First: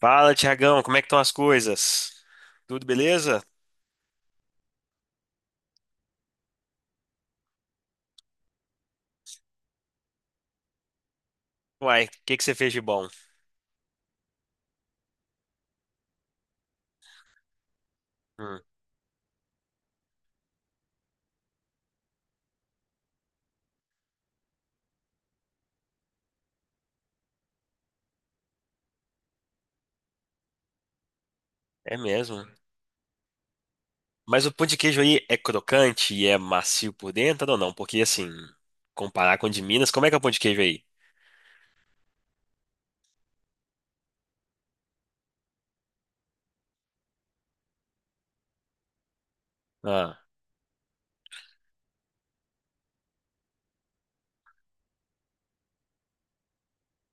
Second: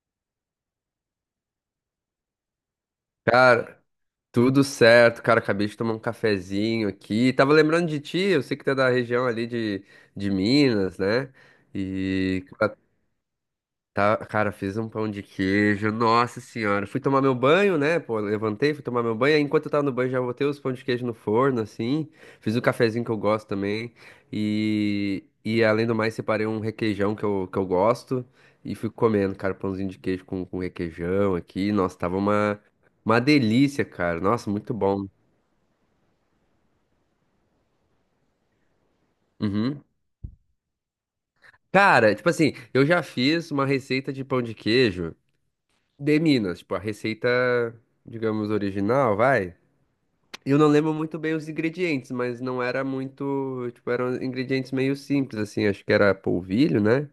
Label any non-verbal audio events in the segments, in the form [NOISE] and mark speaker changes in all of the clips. Speaker 1: Fala, Tiagão, como é que estão as coisas? Tudo beleza?
Speaker 2: Cara, tudo certo, cara. Acabei de tomar um cafezinho aqui. Tava lembrando de ti, eu sei que tu é da região ali de Minas, né?
Speaker 1: Uai, o que que
Speaker 2: E
Speaker 1: você fez de bom?
Speaker 2: tá, cara, fiz um pão de queijo. Nossa senhora. Fui tomar meu banho, né? Pô,
Speaker 1: Hum,
Speaker 2: levantei, fui tomar meu banho. Aí Enquanto eu tava no banho, já botei os pão de queijo no forno, assim. Fiz o cafezinho que eu gosto também. E além do mais, separei um requeijão que eu gosto. E fui comendo, cara, pãozinho de queijo com requeijão aqui.
Speaker 1: é
Speaker 2: Nossa,
Speaker 1: mesmo.
Speaker 2: uma delícia, cara.
Speaker 1: Mas
Speaker 2: Nossa,
Speaker 1: o pão
Speaker 2: muito
Speaker 1: de queijo
Speaker 2: bom.
Speaker 1: aí é crocante e é macio por dentro ou não? Porque assim, comparar com o de
Speaker 2: Uhum.
Speaker 1: Minas, como é que é o pão de queijo aí?
Speaker 2: Cara, tipo assim, eu já fiz uma receita de pão de queijo de Minas. Tipo, a receita, digamos, original, vai.
Speaker 1: Ah,
Speaker 2: Eu não lembro muito bem os ingredientes, mas não era muito, tipo, eram ingredientes meio simples, assim, acho que era polvilho, né?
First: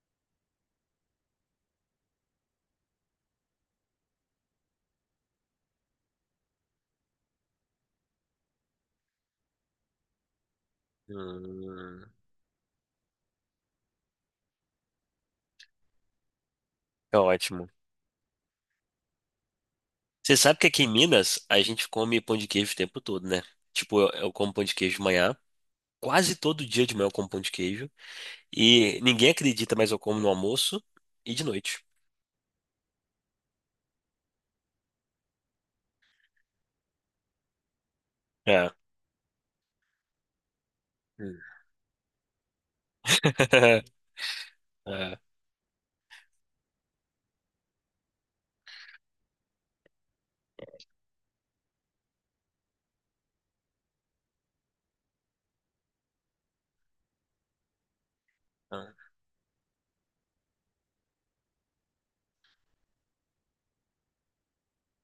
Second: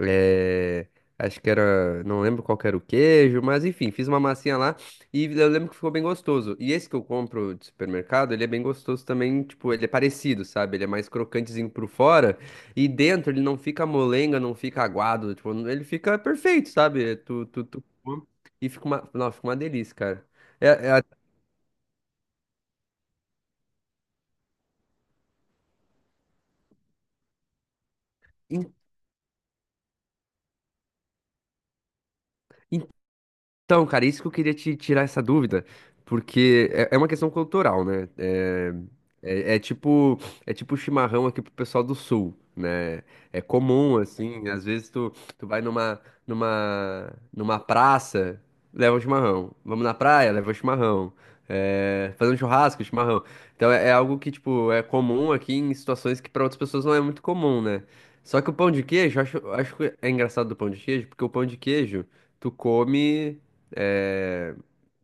Speaker 2: É, acho que era, não lembro qual que era o queijo, mas enfim, fiz uma massinha lá e eu lembro que ficou bem gostoso. E esse que eu compro de supermercado, ele é bem gostoso também, tipo, ele é parecido, sabe? Ele é mais crocantezinho por
Speaker 1: hum,
Speaker 2: fora e dentro ele não fica molenga, não fica aguado, tipo, ele fica perfeito, sabe?
Speaker 1: é
Speaker 2: Tu, tu,
Speaker 1: ótimo.
Speaker 2: tu, come e fica uma, não, fica uma delícia, cara.
Speaker 1: Você sabe que
Speaker 2: É,
Speaker 1: aqui em
Speaker 2: é,
Speaker 1: Minas a gente come pão de queijo o tempo todo, né? Tipo, eu como pão de queijo de manhã, quase todo dia de manhã eu como pão de queijo e ninguém acredita, mas eu como no almoço e de noite.
Speaker 2: Então, cara, isso que eu queria te tirar essa dúvida, porque é uma questão cultural, né?
Speaker 1: É.
Speaker 2: É- é tipo É tipo chimarrão
Speaker 1: Hum.
Speaker 2: aqui pro pessoal do sul, né? É comum,
Speaker 1: [LAUGHS]
Speaker 2: assim, tu vai numa praça, leva um chimarrão. Vamos na praia, leva um chimarrão. É, fazer um churrasco, chimarrão. Então é algo que, tipo, é comum aqui em situações que para outras pessoas não é muito comum, né? Só que o pão de queijo, eu acho que é engraçado do pão de queijo, porque o pão de queijo, tu come é,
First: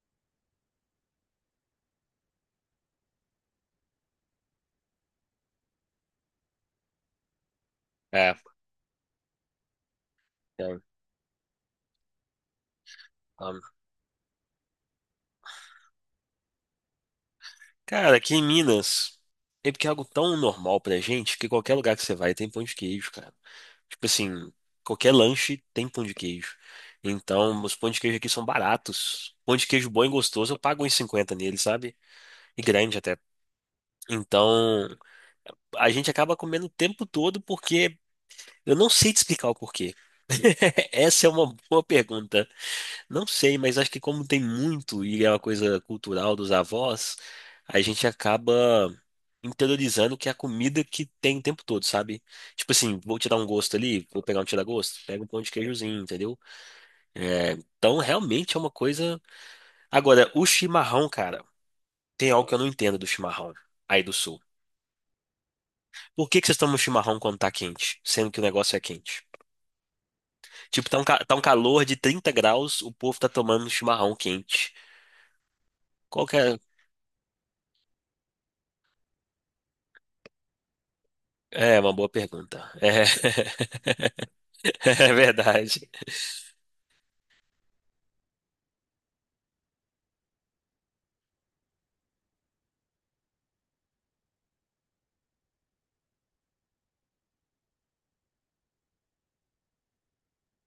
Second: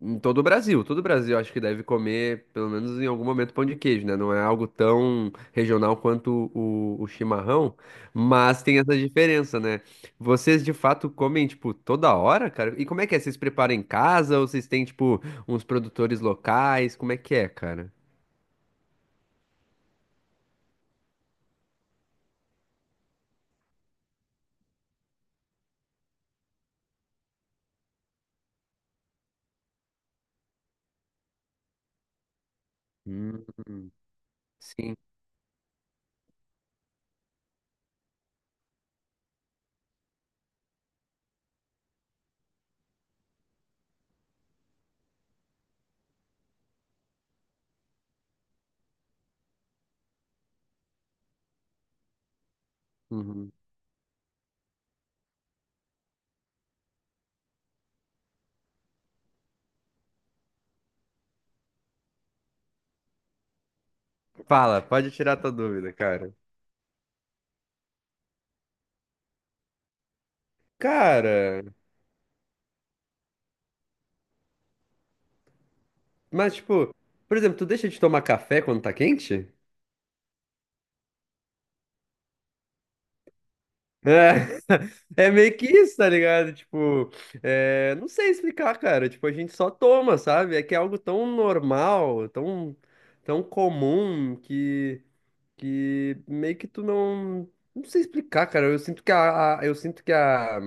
Speaker 2: em todo o Brasil. Todo o Brasil acho que deve comer, pelo menos em algum momento, pão de queijo, né? Não é algo tão regional quanto o chimarrão,
Speaker 1: É,
Speaker 2: mas tem essa diferença, né? Vocês de
Speaker 1: é,
Speaker 2: fato comem, tipo, toda hora, cara? E como é que é? Vocês
Speaker 1: um,
Speaker 2: preparam em casa ou vocês têm, tipo, uns produtores locais? Como é que é, cara?
Speaker 1: cara, aqui em Minas, é porque é algo tão normal pra gente que qualquer lugar que você vai tem pão de queijo, cara. Tipo assim, qualquer lanche tem pão de queijo. Então, os pão de queijo aqui são baratos. Pão de queijo bom e gostoso, eu pago uns 50 nele, sabe? E grande até.
Speaker 2: Hum,
Speaker 1: Então,
Speaker 2: sim.
Speaker 1: a gente acaba comendo o tempo todo porque eu não sei te explicar o porquê. [LAUGHS] Essa é uma boa pergunta. Não sei, mas acho que como tem muito e é uma coisa cultural dos avós, a gente acaba interiorizando que é a comida que tem o tempo todo, sabe? Tipo assim, vou tirar um
Speaker 2: Uhum.
Speaker 1: gosto ali, vou pegar um tira-gosto, pega um pão de queijozinho, entendeu? É, então realmente é uma coisa. Agora, o chimarrão, cara, tem algo que eu não entendo do chimarrão aí do sul.
Speaker 2: Fala, pode tirar tua dúvida,
Speaker 1: Por
Speaker 2: cara.
Speaker 1: que que vocês tomam chimarrão quando tá quente, sendo que o negócio é quente? Tipo, tá um
Speaker 2: Cara,
Speaker 1: calor de 30 graus, o povo tá tomando um chimarrão quente. Qual que
Speaker 2: mas
Speaker 1: é?
Speaker 2: tipo, por exemplo, tu deixa de tomar café quando tá quente?
Speaker 1: É, uma boa pergunta. É,
Speaker 2: É,
Speaker 1: [LAUGHS] é
Speaker 2: [LAUGHS] é meio que
Speaker 1: verdade.
Speaker 2: isso, tá ligado? Tipo, é, não sei explicar, cara. Tipo, a gente só toma, sabe? É que é algo tão normal, tão, tão comum que meio que tu não. Não sei explicar, cara. Eu sinto que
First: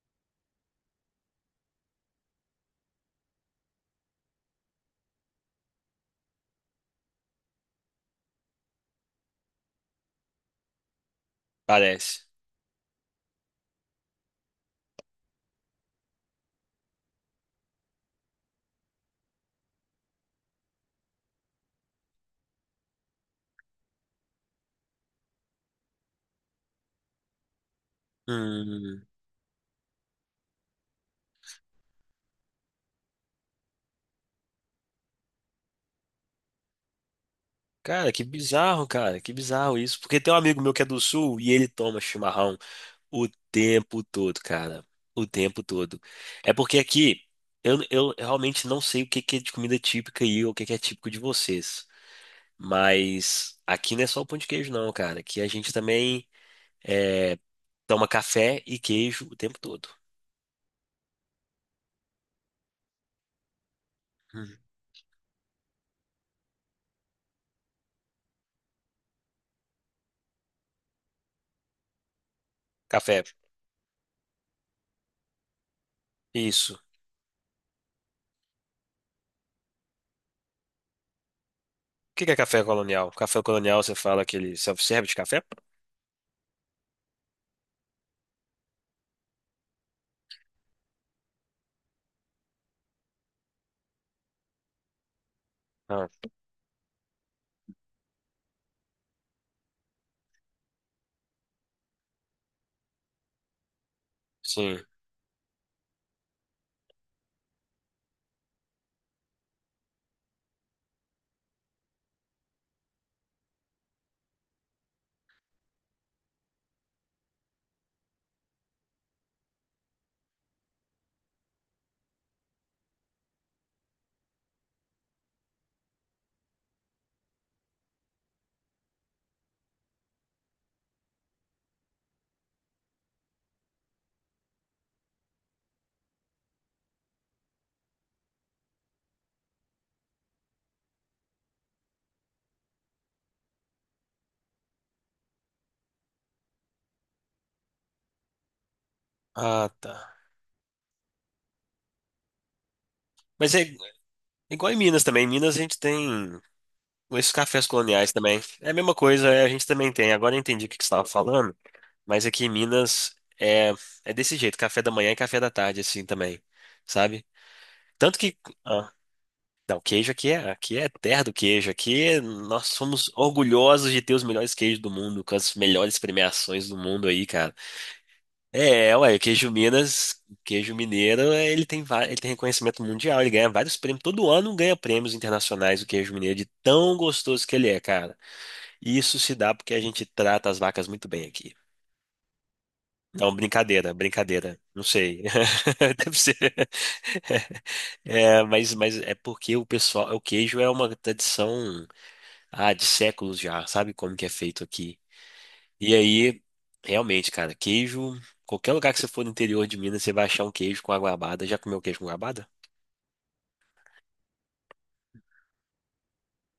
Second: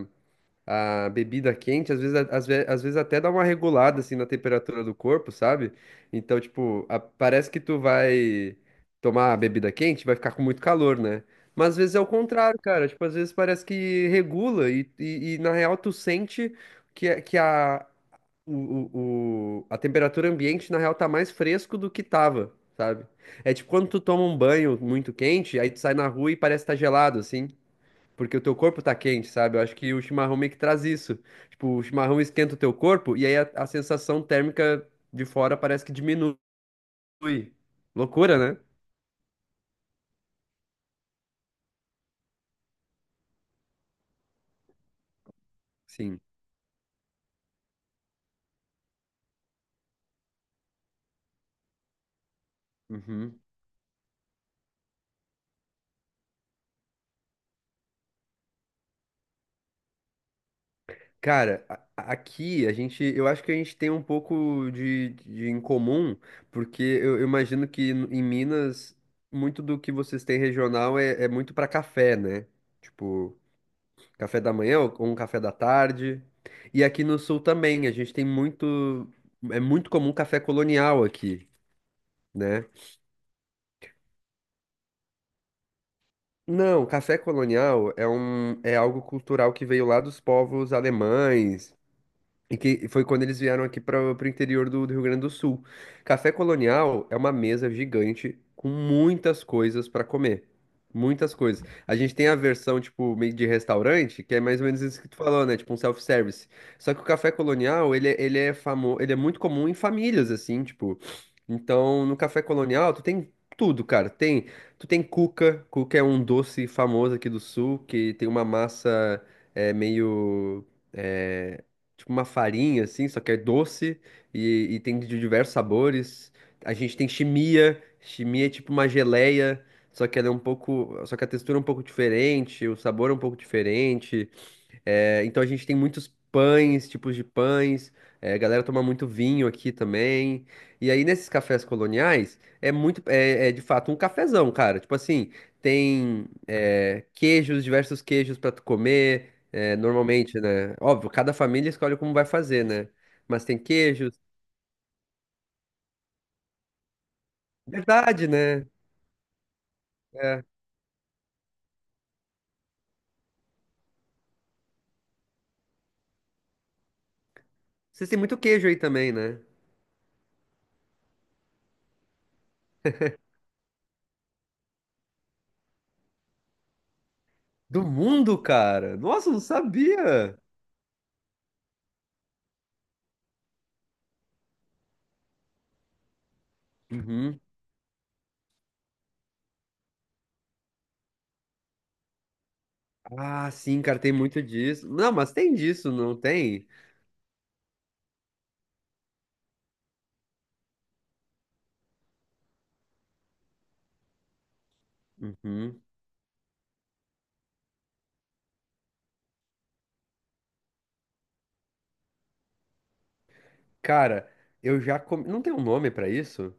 Speaker 2: a bebida quente, às vezes, a- às ve- às vezes até dá uma regulada assim na temperatura do corpo, sabe? Então, tipo, a- parece que tu vai tomar a bebida quente, vai ficar com muito calor, né? Mas às vezes é o
Speaker 1: Parece.
Speaker 2: contrário, cara. Tipo, às vezes parece que regula na real tu sente que o, o- a temperatura ambiente, na real, tá mais fresco do que tava, sabe? É tipo quando tu toma um banho muito quente, aí tu sai na rua e parece que tá gelado, assim. Porque o teu corpo tá
Speaker 1: Hum,
Speaker 2: quente, sabe? Eu acho que o chimarrão meio que traz isso. Tipo, o chimarrão esquenta o teu corpo e aí a sensação térmica de fora parece que diminui. Loucura, né?
Speaker 1: cara, que bizarro isso. Porque tem um amigo meu que é do sul e ele toma chimarrão o tempo todo, cara. O tempo todo.
Speaker 2: Sim.
Speaker 1: É porque aqui eu realmente não sei o que que é de comida típica aí ou o que que é típico de vocês.
Speaker 2: Uhum.
Speaker 1: Mas aqui não é só o pão de queijo, não, cara. Aqui a gente também. é, Toma café e queijo o tempo todo.
Speaker 2: Cara, aqui a gente, eu acho que a gente tem um
Speaker 1: Uhum.
Speaker 2: pouco de em comum, porque eu imagino que n- em Minas, muito do que vocês têm regional é muito pra café, né?
Speaker 1: Café,
Speaker 2: Tipo. Café da manhã ou um café da tarde.
Speaker 1: isso.
Speaker 2: E
Speaker 1: O
Speaker 2: aqui no sul também, a gente tem muito. É muito comum café colonial aqui,
Speaker 1: que que é café
Speaker 2: né?
Speaker 1: colonial? Café colonial, você fala aquele self-service de café?
Speaker 2: Não, café colonial é um, é algo cultural que veio lá dos povos alemães, e que foi quando eles vieram aqui para o interior do Rio Grande do Sul.
Speaker 1: Ah,
Speaker 2: Café colonial é uma mesa gigante com muitas coisas para comer. Muitas coisas. A gente tem a versão, tipo, meio de restaurante, que é mais ou
Speaker 1: sim.
Speaker 2: menos isso que tu falou, né? Tipo um self-service. Só que o café colonial, ele é famo... ele é muito comum em famílias, assim, tipo. Então, no café colonial, tu tem tudo, cara. Tem, tu tem cuca. Cuca é um doce famoso aqui do sul, que tem uma massa é, meio. é, tipo uma farinha, assim, só que é doce e tem de diversos sabores. A gente tem chimia, chimia é tipo uma geleia, só que a textura é um pouco diferente, o sabor é um pouco diferente. É, então a gente tem muitos pães, tipos de pães. É, a galera toma muito vinho aqui também. E aí nesses cafés coloniais é muito, é, é de fato um cafezão, cara. Tipo assim, tem é, queijos, diversos queijos pra tu comer.
Speaker 1: Ah,
Speaker 2: É,
Speaker 1: tá.
Speaker 2: normalmente, né? Óbvio, cada família escolhe como vai fazer, né? Mas
Speaker 1: Mas
Speaker 2: tem
Speaker 1: é
Speaker 2: queijos.
Speaker 1: igual em Minas também. Em Minas a gente tem esses cafés coloniais
Speaker 2: Verdade,
Speaker 1: também.
Speaker 2: né?
Speaker 1: É a mesma coisa, é, a gente também tem. Agora eu
Speaker 2: É.
Speaker 1: entendi o que que você estava falando, mas aqui em Minas é, é desse jeito, café da manhã e café da tarde, assim também, sabe?
Speaker 2: Vocês
Speaker 1: Tanto
Speaker 2: têm muito
Speaker 1: que.
Speaker 2: queijo aí
Speaker 1: Ah,
Speaker 2: também, né?
Speaker 1: não, queijo aqui é terra do queijo. Aqui nós somos orgulhosos de ter os melhores queijos do mundo, com as melhores premiações do mundo aí, cara.
Speaker 2: Do mundo,
Speaker 1: É,
Speaker 2: cara.
Speaker 1: ué, o
Speaker 2: Nossa, eu não
Speaker 1: queijo Minas, o
Speaker 2: sabia.
Speaker 1: queijo mineiro, é, ele tem, ele tem reconhecimento mundial, ele ganha vários prêmios. Todo ano ganha prêmios internacionais o queijo mineiro, de tão
Speaker 2: Uhum.
Speaker 1: gostoso que ele é, cara. E isso se dá porque a gente trata as vacas muito bem aqui. Não,
Speaker 2: Ah, sim,
Speaker 1: brincadeira,
Speaker 2: cara, tem muito
Speaker 1: brincadeira. Não
Speaker 2: disso. Não,
Speaker 1: sei.
Speaker 2: mas tem disso,
Speaker 1: [LAUGHS]
Speaker 2: não
Speaker 1: Deve ser.
Speaker 2: tem?
Speaker 1: É, mas é porque o pessoal, o queijo é uma tradição. Ah, de séculos já, sabe como que é feito aqui.
Speaker 2: Uhum.
Speaker 1: E aí, realmente, cara, queijo, qualquer lugar que você for no interior de Minas, você vai achar um queijo com a goiabada. Já comeu queijo com goiabada?
Speaker 2: Cara, eu já comi. Não tem um nome pra isso?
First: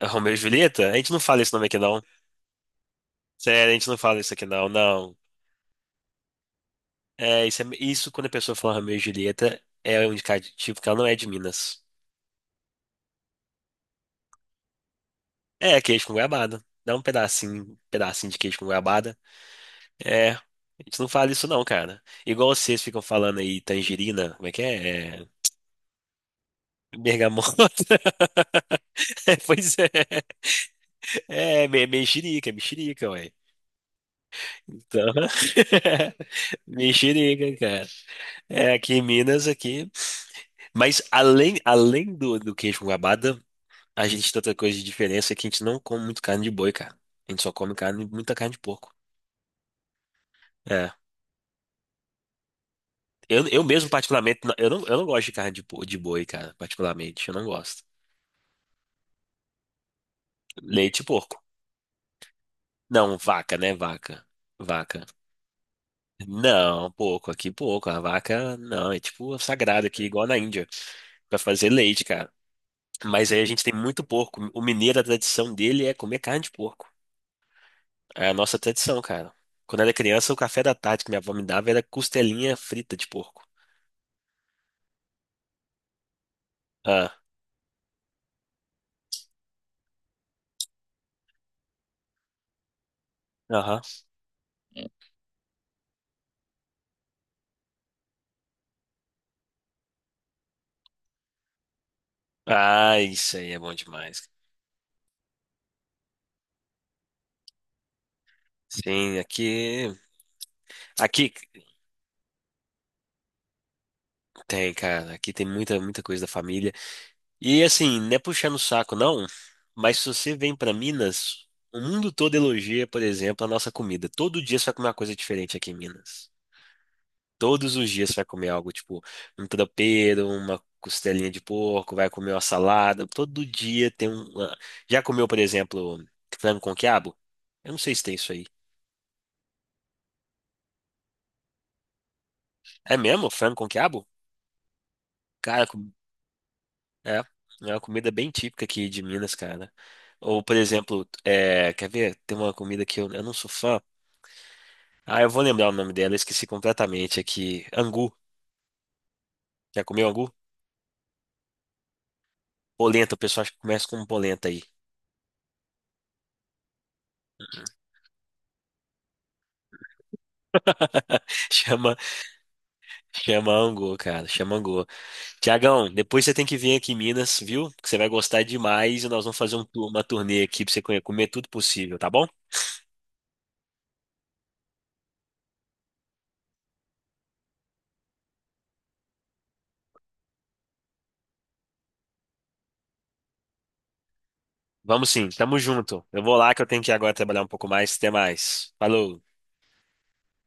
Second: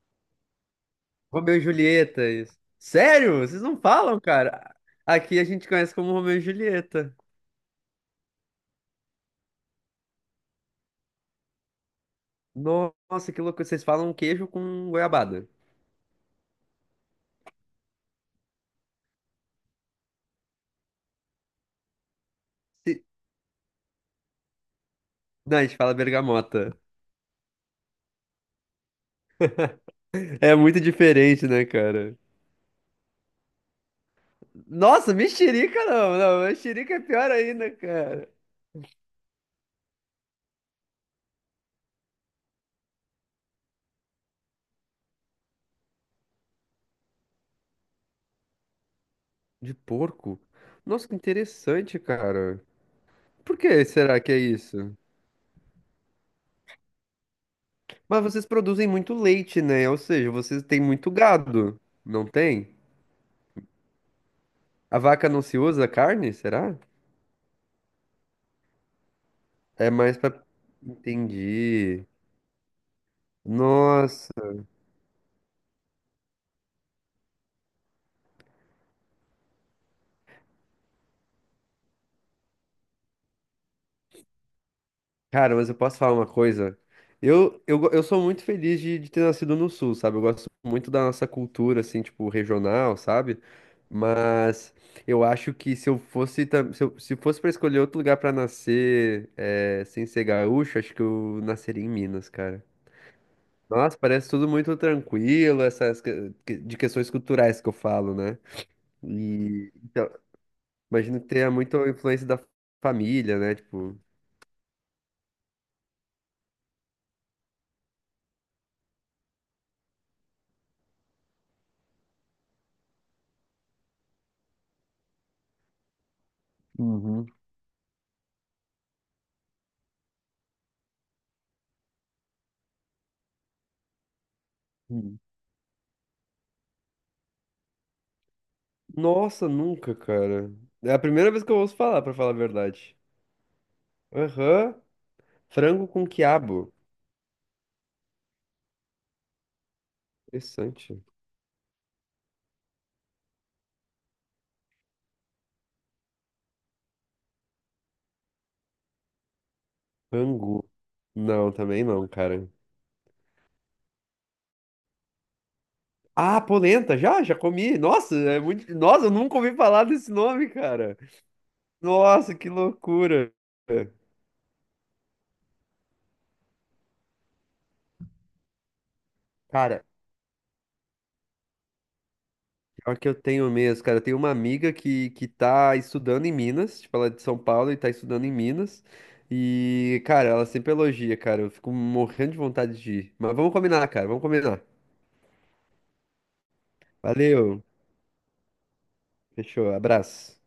Speaker 1: É Romeu e [LAUGHS] Julieta? A gente não fala esse
Speaker 2: Romeu e
Speaker 1: nome aqui não.
Speaker 2: Julieta. Isso. Sério? Vocês
Speaker 1: Sério, a
Speaker 2: não
Speaker 1: gente não
Speaker 2: falam,
Speaker 1: fala isso aqui não,
Speaker 2: cara?
Speaker 1: não.
Speaker 2: Aqui a gente conhece como Romeu e Julieta.
Speaker 1: É, isso, isso quando a pessoa fala Romeu e Julieta é um indicativo que ela não é de Minas.
Speaker 2: Nossa, que louco. Vocês falam queijo com goiabada.
Speaker 1: É, queijo com goiabada. Dá um pedacinho de queijo com goiabada. É, a gente não fala isso não, cara. Igual vocês ficam
Speaker 2: Se-
Speaker 1: falando aí tangerina, como é que é? É,
Speaker 2: não, a gente fala bergamota.
Speaker 1: bergamota. [LAUGHS] É, pois é.
Speaker 2: É muito diferente, né,
Speaker 1: É,
Speaker 2: cara?
Speaker 1: mexerica, mexerica, ué. Então,
Speaker 2: Nossa, mexerica
Speaker 1: [LAUGHS]
Speaker 2: não, não. Mexerica é pior
Speaker 1: mexerica,
Speaker 2: ainda,
Speaker 1: cara.
Speaker 2: cara.
Speaker 1: É, aqui em Minas, aqui. Mas além do, do queijo com goiabada, a gente tem outra coisa de diferença é que a gente não come muito carne de boi, cara. A gente só come carne, muita carne de porco.
Speaker 2: De porco?
Speaker 1: É.
Speaker 2: Nossa, que interessante, cara.
Speaker 1: Eu,
Speaker 2: Por
Speaker 1: eu
Speaker 2: que
Speaker 1: mesmo,
Speaker 2: será que é
Speaker 1: particularmente, eu não,
Speaker 2: isso?
Speaker 1: eu não gosto de carne de, de boi, cara, particularmente. Eu não gosto.
Speaker 2: Mas vocês produzem muito leite, né? Ou seja, vocês têm
Speaker 1: Leite e
Speaker 2: muito
Speaker 1: porco.
Speaker 2: gado, não tem?
Speaker 1: Não, vaca, né? Vaca.
Speaker 2: A
Speaker 1: Vaca.
Speaker 2: vaca não se usa carne, será?
Speaker 1: Não, pouco, aqui pouco. A vaca, não, é tipo sagrada
Speaker 2: É
Speaker 1: aqui,
Speaker 2: mais
Speaker 1: igual na
Speaker 2: pra.
Speaker 1: Índia, pra fazer leite,
Speaker 2: Entendi.
Speaker 1: cara. Mas aí a gente tem muito
Speaker 2: Nossa.
Speaker 1: porco. O mineiro, a tradição dele é comer carne de porco. É a nossa tradição, cara. Quando eu era criança, o café da tarde que minha avó me dava era costelinha frita de porco.
Speaker 2: Cara, mas eu posso falar uma coisa?
Speaker 1: Ah,
Speaker 2: Eu sou muito feliz de ter nascido no Sul, sabe? Eu gosto muito da nossa cultura, assim, tipo, regional, sabe?
Speaker 1: aham.
Speaker 2: Mas eu acho que se eu fosse, tam- se eu- se fosse pra escolher outro lugar pra nascer, sem ser gaúcho, acho que eu nasceria em Minas, cara.
Speaker 1: Ah, isso aí é bom
Speaker 2: Nossa,
Speaker 1: demais.
Speaker 2: parece tudo muito tranquilo, essas de questões culturais que eu falo, né?
Speaker 1: Sim,
Speaker 2: E
Speaker 1: aqui.
Speaker 2: então, imagino que
Speaker 1: Aqui
Speaker 2: tenha muita influência da família, né? Tipo,
Speaker 1: tem, cara. Aqui tem muita, muita coisa da família. E assim, não é puxando o saco, não, mas se você vem pra Minas, o mundo todo elogia, por exemplo, a nossa comida. Todo dia você vai comer uma coisa diferente aqui em Minas.
Speaker 2: Uhum.
Speaker 1: Todos os dias você vai comer algo, tipo, um tropeiro, uma costelinha de porco, vai comer uma salada. Todo dia tem já
Speaker 2: Uhum.
Speaker 1: comeu, por exemplo, frango com quiabo? Eu não sei se tem isso aí.
Speaker 2: Nossa, nunca, cara. É a primeira vez que eu ouço falar, pra falar a
Speaker 1: É
Speaker 2: verdade.
Speaker 1: mesmo? Frango com quiabo?
Speaker 2: Aham.
Speaker 1: Cara,
Speaker 2: Frango
Speaker 1: com-
Speaker 2: com quiabo.
Speaker 1: É. É uma comida bem típica aqui de Minas, cara. Ou, por
Speaker 2: Interessante.
Speaker 1: exemplo, é, quer ver? Tem uma comida que eu não sou fã. Ah, eu vou lembrar o nome dela, eu esqueci completamente aqui. Angu. Já comeu angu?
Speaker 2: Angu. Não, também não, cara.
Speaker 1: Polenta, o pessoal acha que começa com polenta aí.
Speaker 2: Ah, polenta, já, já comi. Nossa, é muito. Nossa, eu nunca ouvi falar desse nome, cara.
Speaker 1: [LAUGHS] Chama,
Speaker 2: Nossa, que loucura.
Speaker 1: chama angu, cara, chama angu. Tiagão, depois você tem que vir aqui em Minas, viu? Que você vai gostar demais e nós vamos fazer um
Speaker 2: Cara,
Speaker 1: uma turnê aqui pra você comer comer tudo possível, tá bom?
Speaker 2: pior que eu tenho mesmo, cara. Eu tenho uma amiga que tá estudando em Minas, tipo, ela é de São Paulo e tá estudando em Minas. E, cara, ela sempre elogia, cara. Eu fico morrendo de vontade de ir. Mas vamos combinar, cara, vamos combinar.
Speaker 1: Vamos sim, tamo junto. Eu vou lá que eu tenho que ir agora trabalhar um
Speaker 2: Valeu,
Speaker 1: pouco mais. Até mais. Falou.
Speaker 2: fechou, abraço.